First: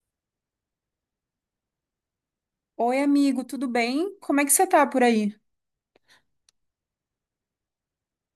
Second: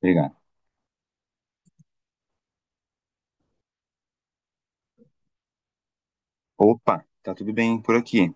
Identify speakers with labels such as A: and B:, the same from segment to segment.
A: Obrigado.
B: Oi, amigo, tudo bem? Como é que você tá por aí?
A: Opa, tá tudo bem por aqui,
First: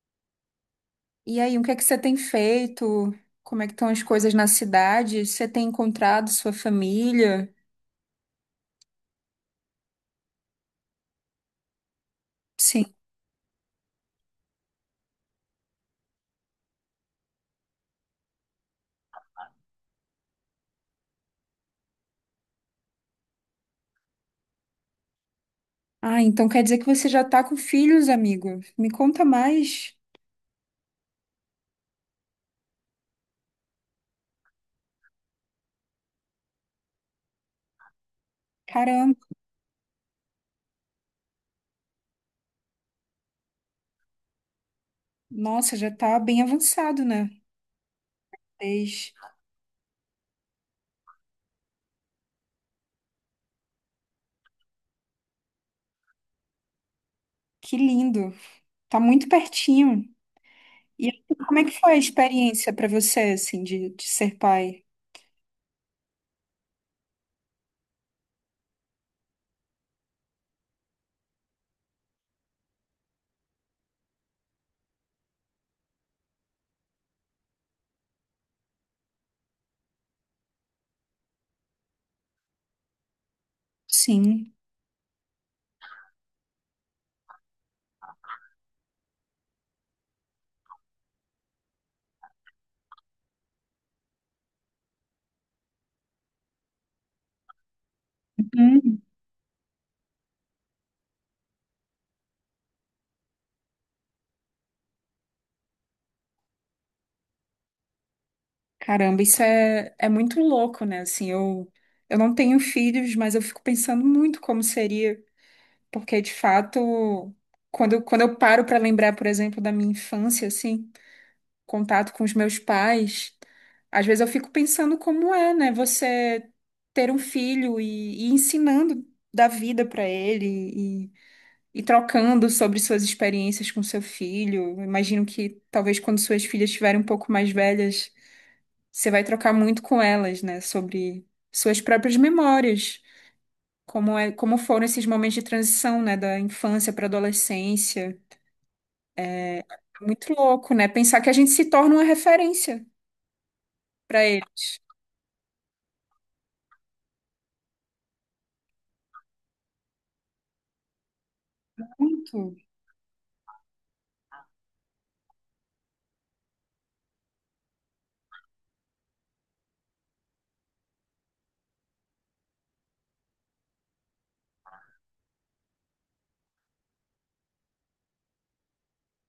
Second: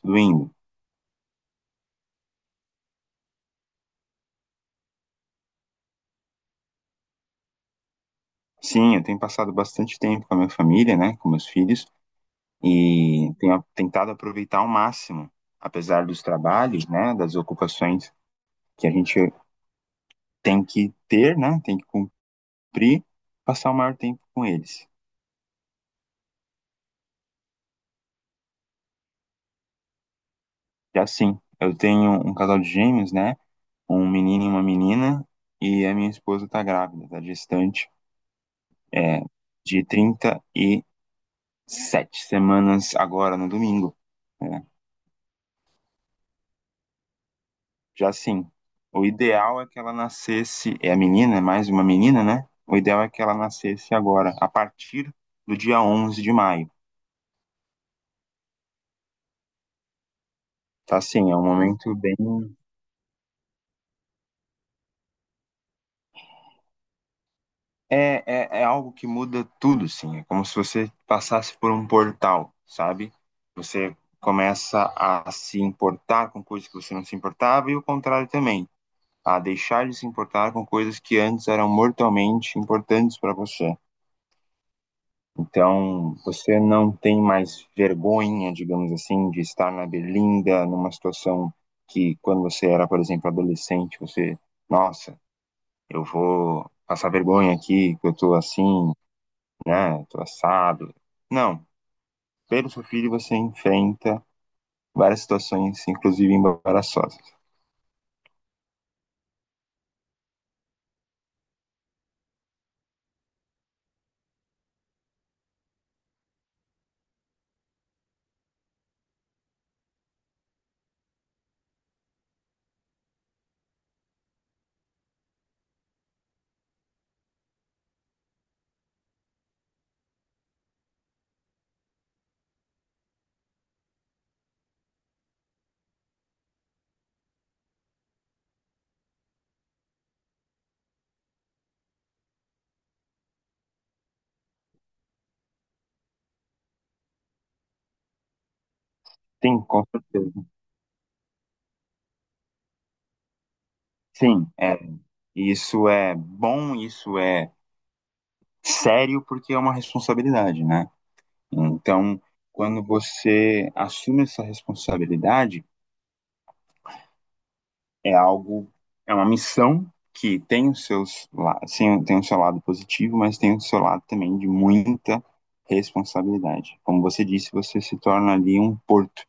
A: tudo indo.
B: E aí, o que é que você tem feito? Como é que estão as coisas na cidade? Você tem encontrado sua família?
A: Sim, eu tenho passado bastante tempo com a minha família, né, com meus filhos,
B: Sim.
A: e tenho tentado aproveitar ao máximo, apesar dos trabalhos, né, das ocupações que a gente tem que ter, né, tem que cumprir, passar o maior tempo com eles.
B: Ah, então quer dizer que você já tá com filhos, amigo? Me conta mais.
A: E assim, eu tenho um casal de gêmeos, né, um menino e uma menina, e a minha esposa tá grávida, tá gestante,
B: Caramba,
A: é, de 37 semanas agora no domingo. Né.
B: nossa, já tá bem avançado, né?
A: Já sim. O
B: Desde-
A: ideal é que ela nascesse, é a menina, é mais uma menina, né? O ideal é que ela nascesse agora, a partir do dia 11 de maio.
B: Que lindo. Tá muito pertinho.
A: Tá
B: E
A: sim é um
B: assim, como é que foi
A: momento
B: a
A: bem.
B: experiência pra você, assim, de ser pai?
A: É algo que muda tudo, sim. É como se você passasse por um portal, sabe? Você começa a se importar com coisas que você não se importava e o contrário também, a deixar de se importar com coisas que antes eram mortalmente importantes para você.
B: Sim.
A: Então, você não tem mais vergonha, digamos assim, de estar na Berlinda, numa situação que, quando você era, por exemplo, adolescente, você, nossa, eu vou passar vergonha aqui, que eu tô assim,
B: Uhum.
A: né, tô assado. Não, pelo seu filho você enfrenta várias situações, inclusive embaraçosas.
B: Caramba, isso é muito louco, né? Assim, eu não tenho filhos, mas eu fico pensando muito como seria, porque de fato, quando eu paro para lembrar, por exemplo, da minha infância, assim, contato com os meus pais, às vezes eu fico pensando como é, né? Você ter um filho e ensinando da vida para ele e, e trocando sobre suas experiências com seu filho. Eu imagino que talvez quando suas filhas estiverem um pouco mais velhas. Você vai trocar muito com elas, né, sobre suas próprias memórias, como é, como foram esses momentos de transição, né, da infância para adolescência.
A: Sim, com
B: É muito
A: certeza.
B: louco, né? Pensar que a gente se torna uma referência para
A: Sim, é.
B: eles.
A: Isso é bom, isso é sério, porque é uma responsabilidade, né? Então,
B: Muito.
A: quando você assume essa responsabilidade, é algo, é uma missão que tem os seus, sim, tem o seu lado positivo, mas tem o seu lado também de muita responsabilidade. Como você disse, você se torna ali um porto,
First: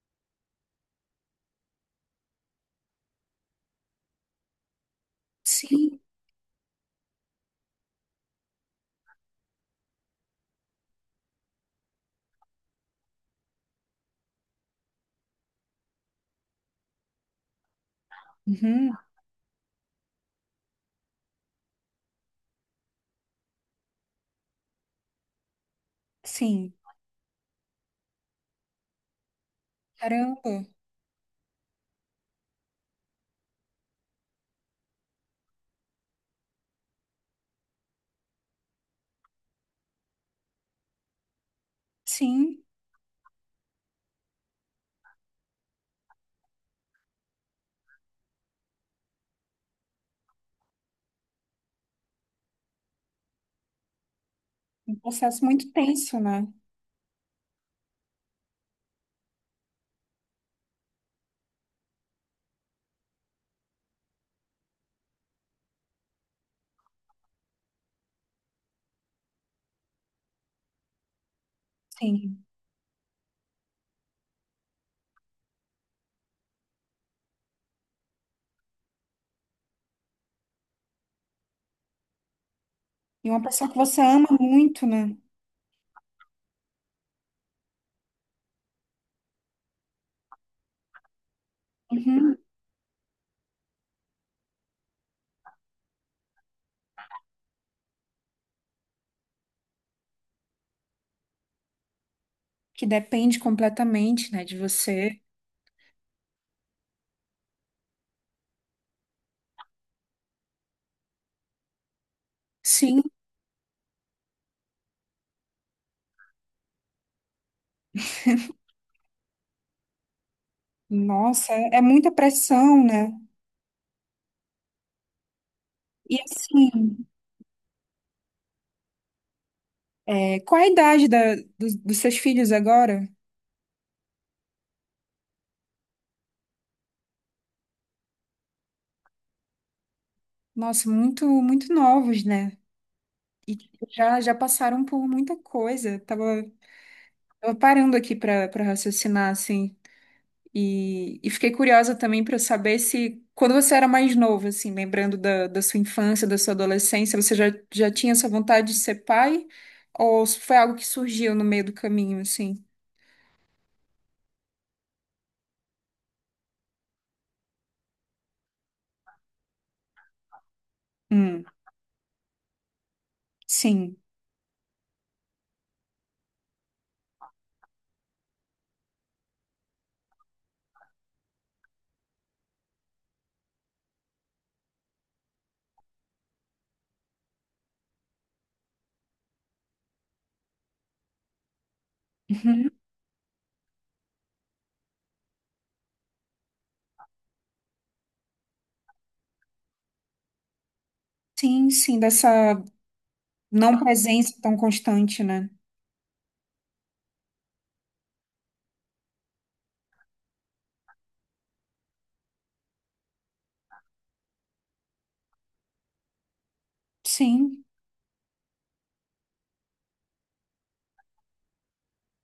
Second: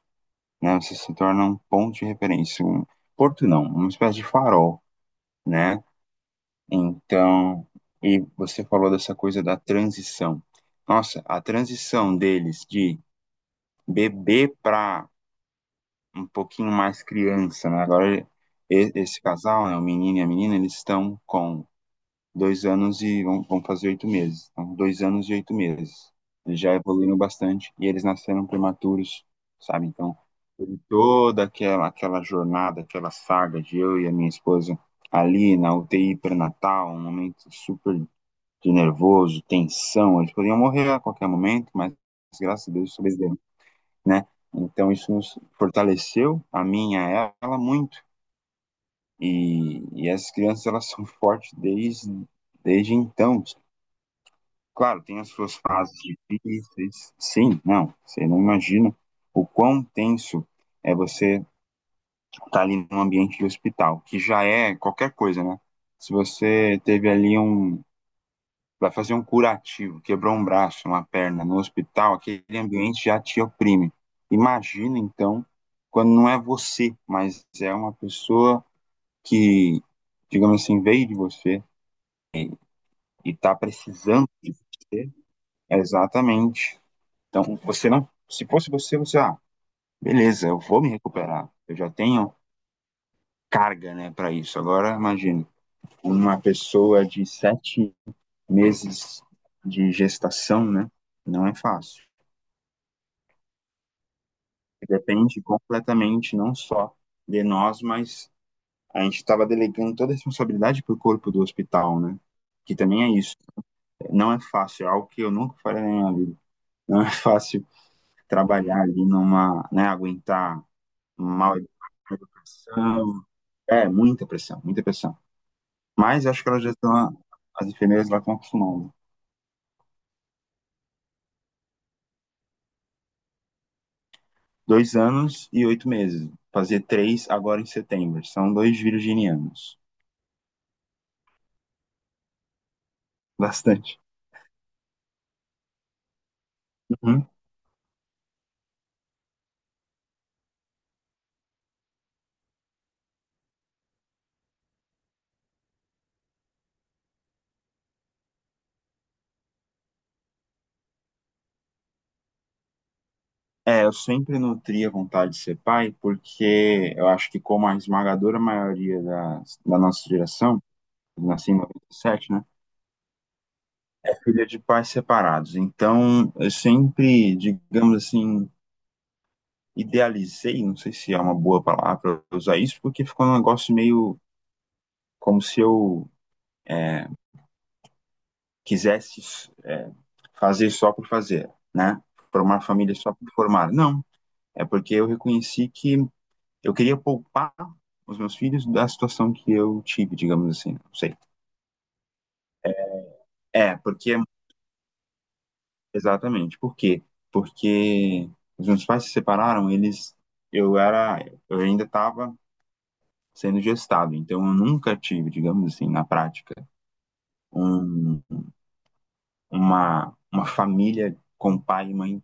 A: né? Você se torna um ponto de referência, um porto não, uma espécie de farol, né?
B: Sim.
A: Então, e você falou dessa coisa da transição. Nossa, a transição deles de bebê para um pouquinho mais criança, né? Agora
B: Uhum.
A: esse casal, né, o menino e a menina, eles estão com 2 anos e vão fazer 8 meses. Então, 2 anos e 8 meses. Eles já
B: Sim.
A: evoluíram bastante e eles nasceram prematuros, sabe? Então,
B: Caramba.
A: teve toda aquela jornada, aquela saga de eu e a minha esposa ali na UTI pré-natal, um momento super de nervoso, tensão. Eles podiam morrer a qualquer momento, mas
B: Sim.
A: graças a Deus sobreviveram, né? Então isso nos fortaleceu, a mim, a ela, muito. E essas crianças, elas são fortes desde então.
B: Um
A: Claro, tem as
B: processo
A: suas
B: muito
A: fases
B: tenso, né?
A: difíceis. Sim, não, você não imagina o quão tenso é você estar tá ali num ambiente de hospital, que já é qualquer coisa, né? Se você teve ali um, Vai fazer um curativo, quebrou um braço, uma perna no hospital,
B: Sim.
A: aquele ambiente já te oprime. Imagina, então, quando não é você, mas é uma pessoa que, digamos assim, veio de você
B: E
A: e
B: uma
A: está
B: pessoa que você ama
A: precisando de
B: muito,
A: você.
B: né?
A: Exatamente. Então, você não. Se fosse você, você, ah, beleza, eu vou me recuperar. Eu já tenho
B: Uhum.
A: carga, né, para isso. Agora, imagina, uma pessoa de 7 meses de gestação, né? Não é fácil.
B: Que depende completamente, né, de você.
A: Depende completamente, não só de nós, mas a gente estava delegando toda a responsabilidade para o corpo do hospital, né? Que
B: Sim.
A: também é isso. Não é fácil, é algo que eu nunca farei na minha vida. Não é fácil trabalhar ali numa, né, aguentar um
B: Nossa,
A: mal
B: é muita pressão, né?
A: educação. É, muita pressão, muita pressão.
B: E
A: Mas acho que elas já
B: assim,
A: estão, as enfermeiras lá estão acostumadas.
B: é, qual a idade dos seus filhos agora?
A: 2 anos e 8 meses. Fazer três agora em setembro. São dois virginianos.
B: Nossa, muito, muito novos, né? E
A: Bastante.
B: já passaram por muita coisa. Tava,
A: Uhum.
B: tava parando aqui para raciocinar, assim. E fiquei curiosa também para saber se, quando você era mais novo, assim, lembrando da sua infância, da sua adolescência, já tinha essa vontade de ser pai? Ou se foi algo que surgiu no meio do caminho, assim?
A: É, eu sempre nutri a vontade de ser pai, porque eu acho que, como a esmagadora maioria da nossa geração, eu
B: Hum,
A: nasci em 97, né,
B: sim.
A: é filha de pais separados. Então, eu sempre, digamos assim, idealizei, não sei se é uma boa palavra usar isso, porque ficou um negócio meio como se eu é, quisesse fazer só por fazer, né? Formar
B: Uhum.
A: família só por formar. Não, é porque eu reconheci que eu queria poupar os meus filhos da situação que eu tive, digamos assim, não sei.
B: Sim, sim, dessa
A: É,
B: não
A: porque,
B: presença tão constante, né?
A: exatamente, por quê? Porque os meus pais se separaram, eles, eu era, eu ainda estava sendo gestado, então eu nunca tive, digamos assim, na prática,
B: Sim.
A: um, uma família com pai e mãe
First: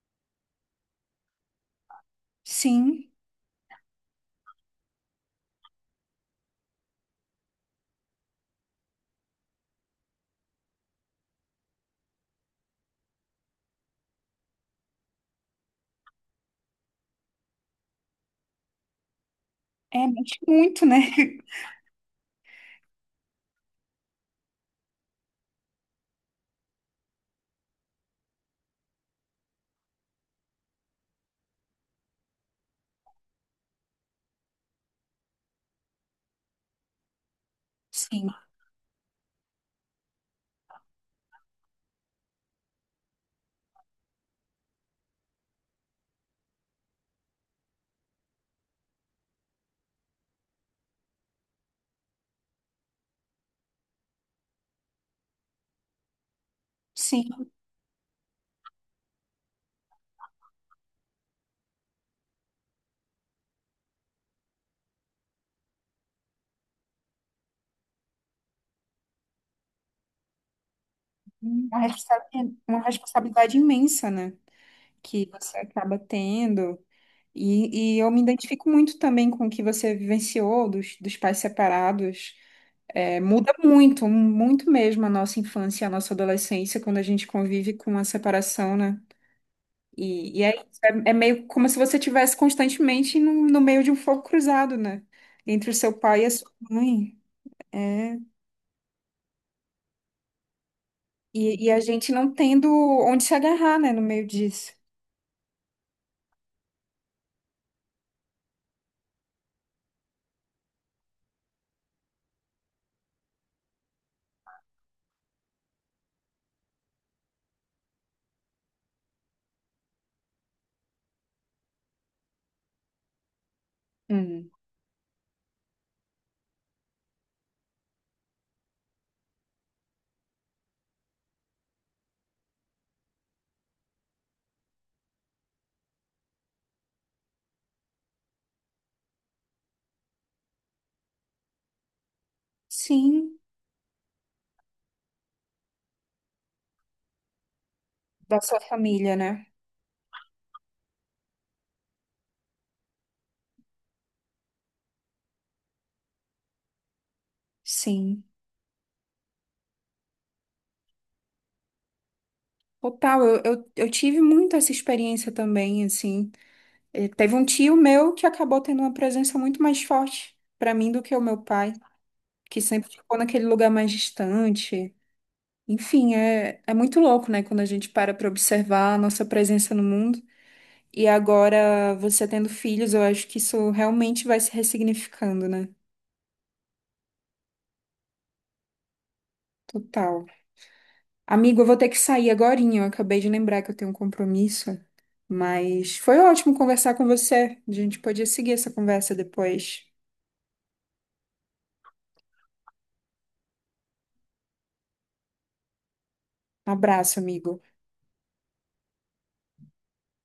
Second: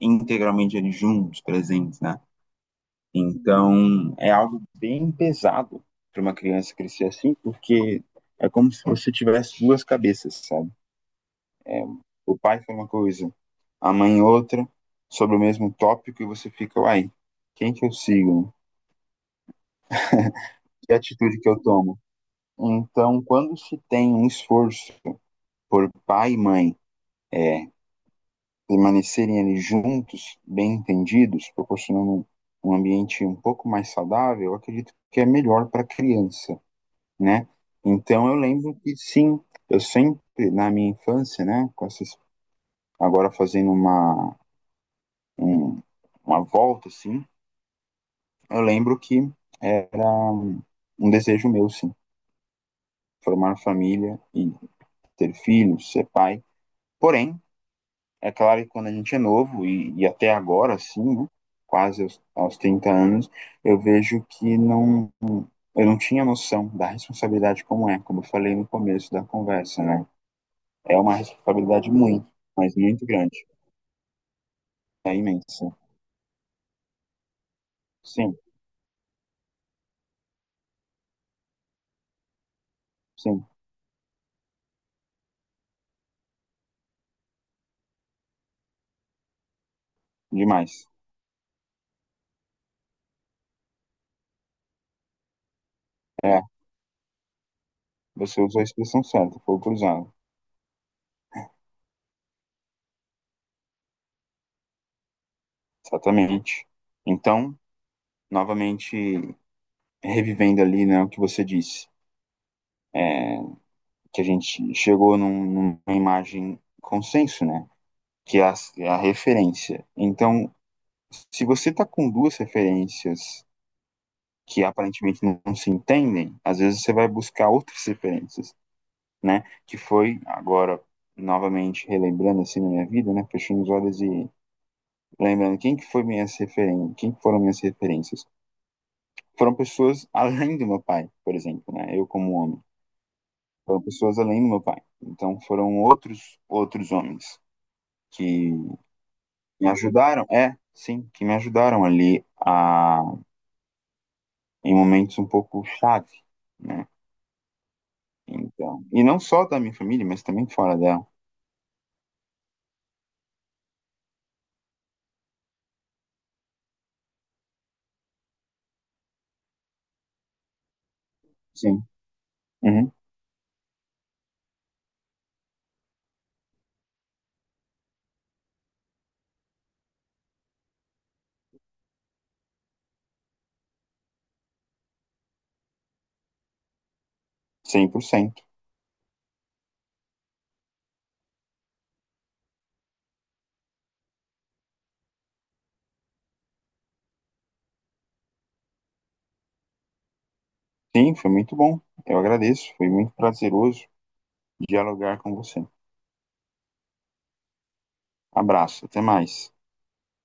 A: integralmente ali juntos, presentes, né?
B: Sim,
A: Então, é algo bem pesado para uma criança crescer assim, porque é como se você tivesse duas cabeças, sabe? é, o pai foi uma coisa, a mãe outra, sobre o mesmo tópico, e você fica, uai, quem que eu sigo?
B: é mexe muito,
A: Que
B: né?
A: atitude que eu tomo? Então, quando se tem um esforço por pai e mãe é, permanecerem ali juntos, bem entendidos, proporcionando um ambiente um pouco mais saudável, eu acredito que é melhor para a criança, né? Então
B: Sim,
A: eu lembro que sim, eu sempre na minha infância, né, com essas, agora fazendo um, uma volta assim, eu lembro que era um desejo meu, sim, formar família e ter filhos, ser pai.
B: sim.
A: Porém, é claro que, quando a gente é novo, e até agora, sim, né, quase aos, 30 anos, eu vejo que não, eu não tinha noção da responsabilidade como eu falei no começo da conversa, né? É uma
B: Uma
A: responsabilidade
B: responsa-
A: muito, mas
B: uma
A: muito grande,
B: responsabilidade imensa, né?
A: é
B: Que você
A: imensa.
B: acaba tendo. E eu me
A: Sim,
B: identifico muito também com o que você vivenciou dos pais separados. É,
A: sim,
B: muda muito, muito mesmo a nossa infância, a nossa adolescência, quando a gente convive com a separação, né? E é, isso,
A: demais.
B: é, é meio como se você tivesse constantemente no meio de um fogo cruzado, né? Entre o seu pai e a
A: É,
B: sua mãe. É,
A: você usou a expressão certa, foi cruzado.
B: E, e a gente não tendo onde se agarrar, né, no meio disso.
A: Exatamente. Então, novamente revivendo ali, né, o que você disse, que a gente chegou numa imagem consenso, né? Que é a referência. Então, se você está com duas referências
B: Hum.
A: que aparentemente não, não se entendem, às vezes você vai buscar outras referências, né? Que foi agora, novamente, relembrando assim na minha vida, né? Fechando os olhos e lembrando quem que foi minhas referências, quem que foram minhas referências. Foram pessoas além do meu pai, por exemplo, né? Eu como homem.
B: Sim,
A: Foram pessoas além do meu pai. Então foram outros homens
B: da
A: que
B: sua família, né?
A: me ajudaram, é, sim, que me ajudaram ali a em momentos um pouco chave, né?
B: Sim.
A: Então, e não só da minha família, mas também fora dela.
B: Total, eu tive muito essa experiência também, assim. Teve um tio meu que acabou tendo uma presença muito mais forte pra mim do que o meu pai,
A: Sim.
B: que sempre
A: Uhum.
B: ficou naquele lugar mais distante. Enfim, é, é muito louco, né, quando a gente para pra observar a nossa presença no mundo. E agora, você tendo filhos, eu acho que isso realmente vai se ressignificando, né?
A: 100%.
B: Total. Amigo, eu vou ter que sair agorinha. Eu acabei de lembrar que eu tenho um compromisso, mas foi ótimo conversar com você. A gente podia seguir essa conversa depois.
A: Sim, foi muito bom. Eu agradeço, foi muito prazeroso dialogar com você.
B: Um abraço, amigo.
A: Abraço, até mais.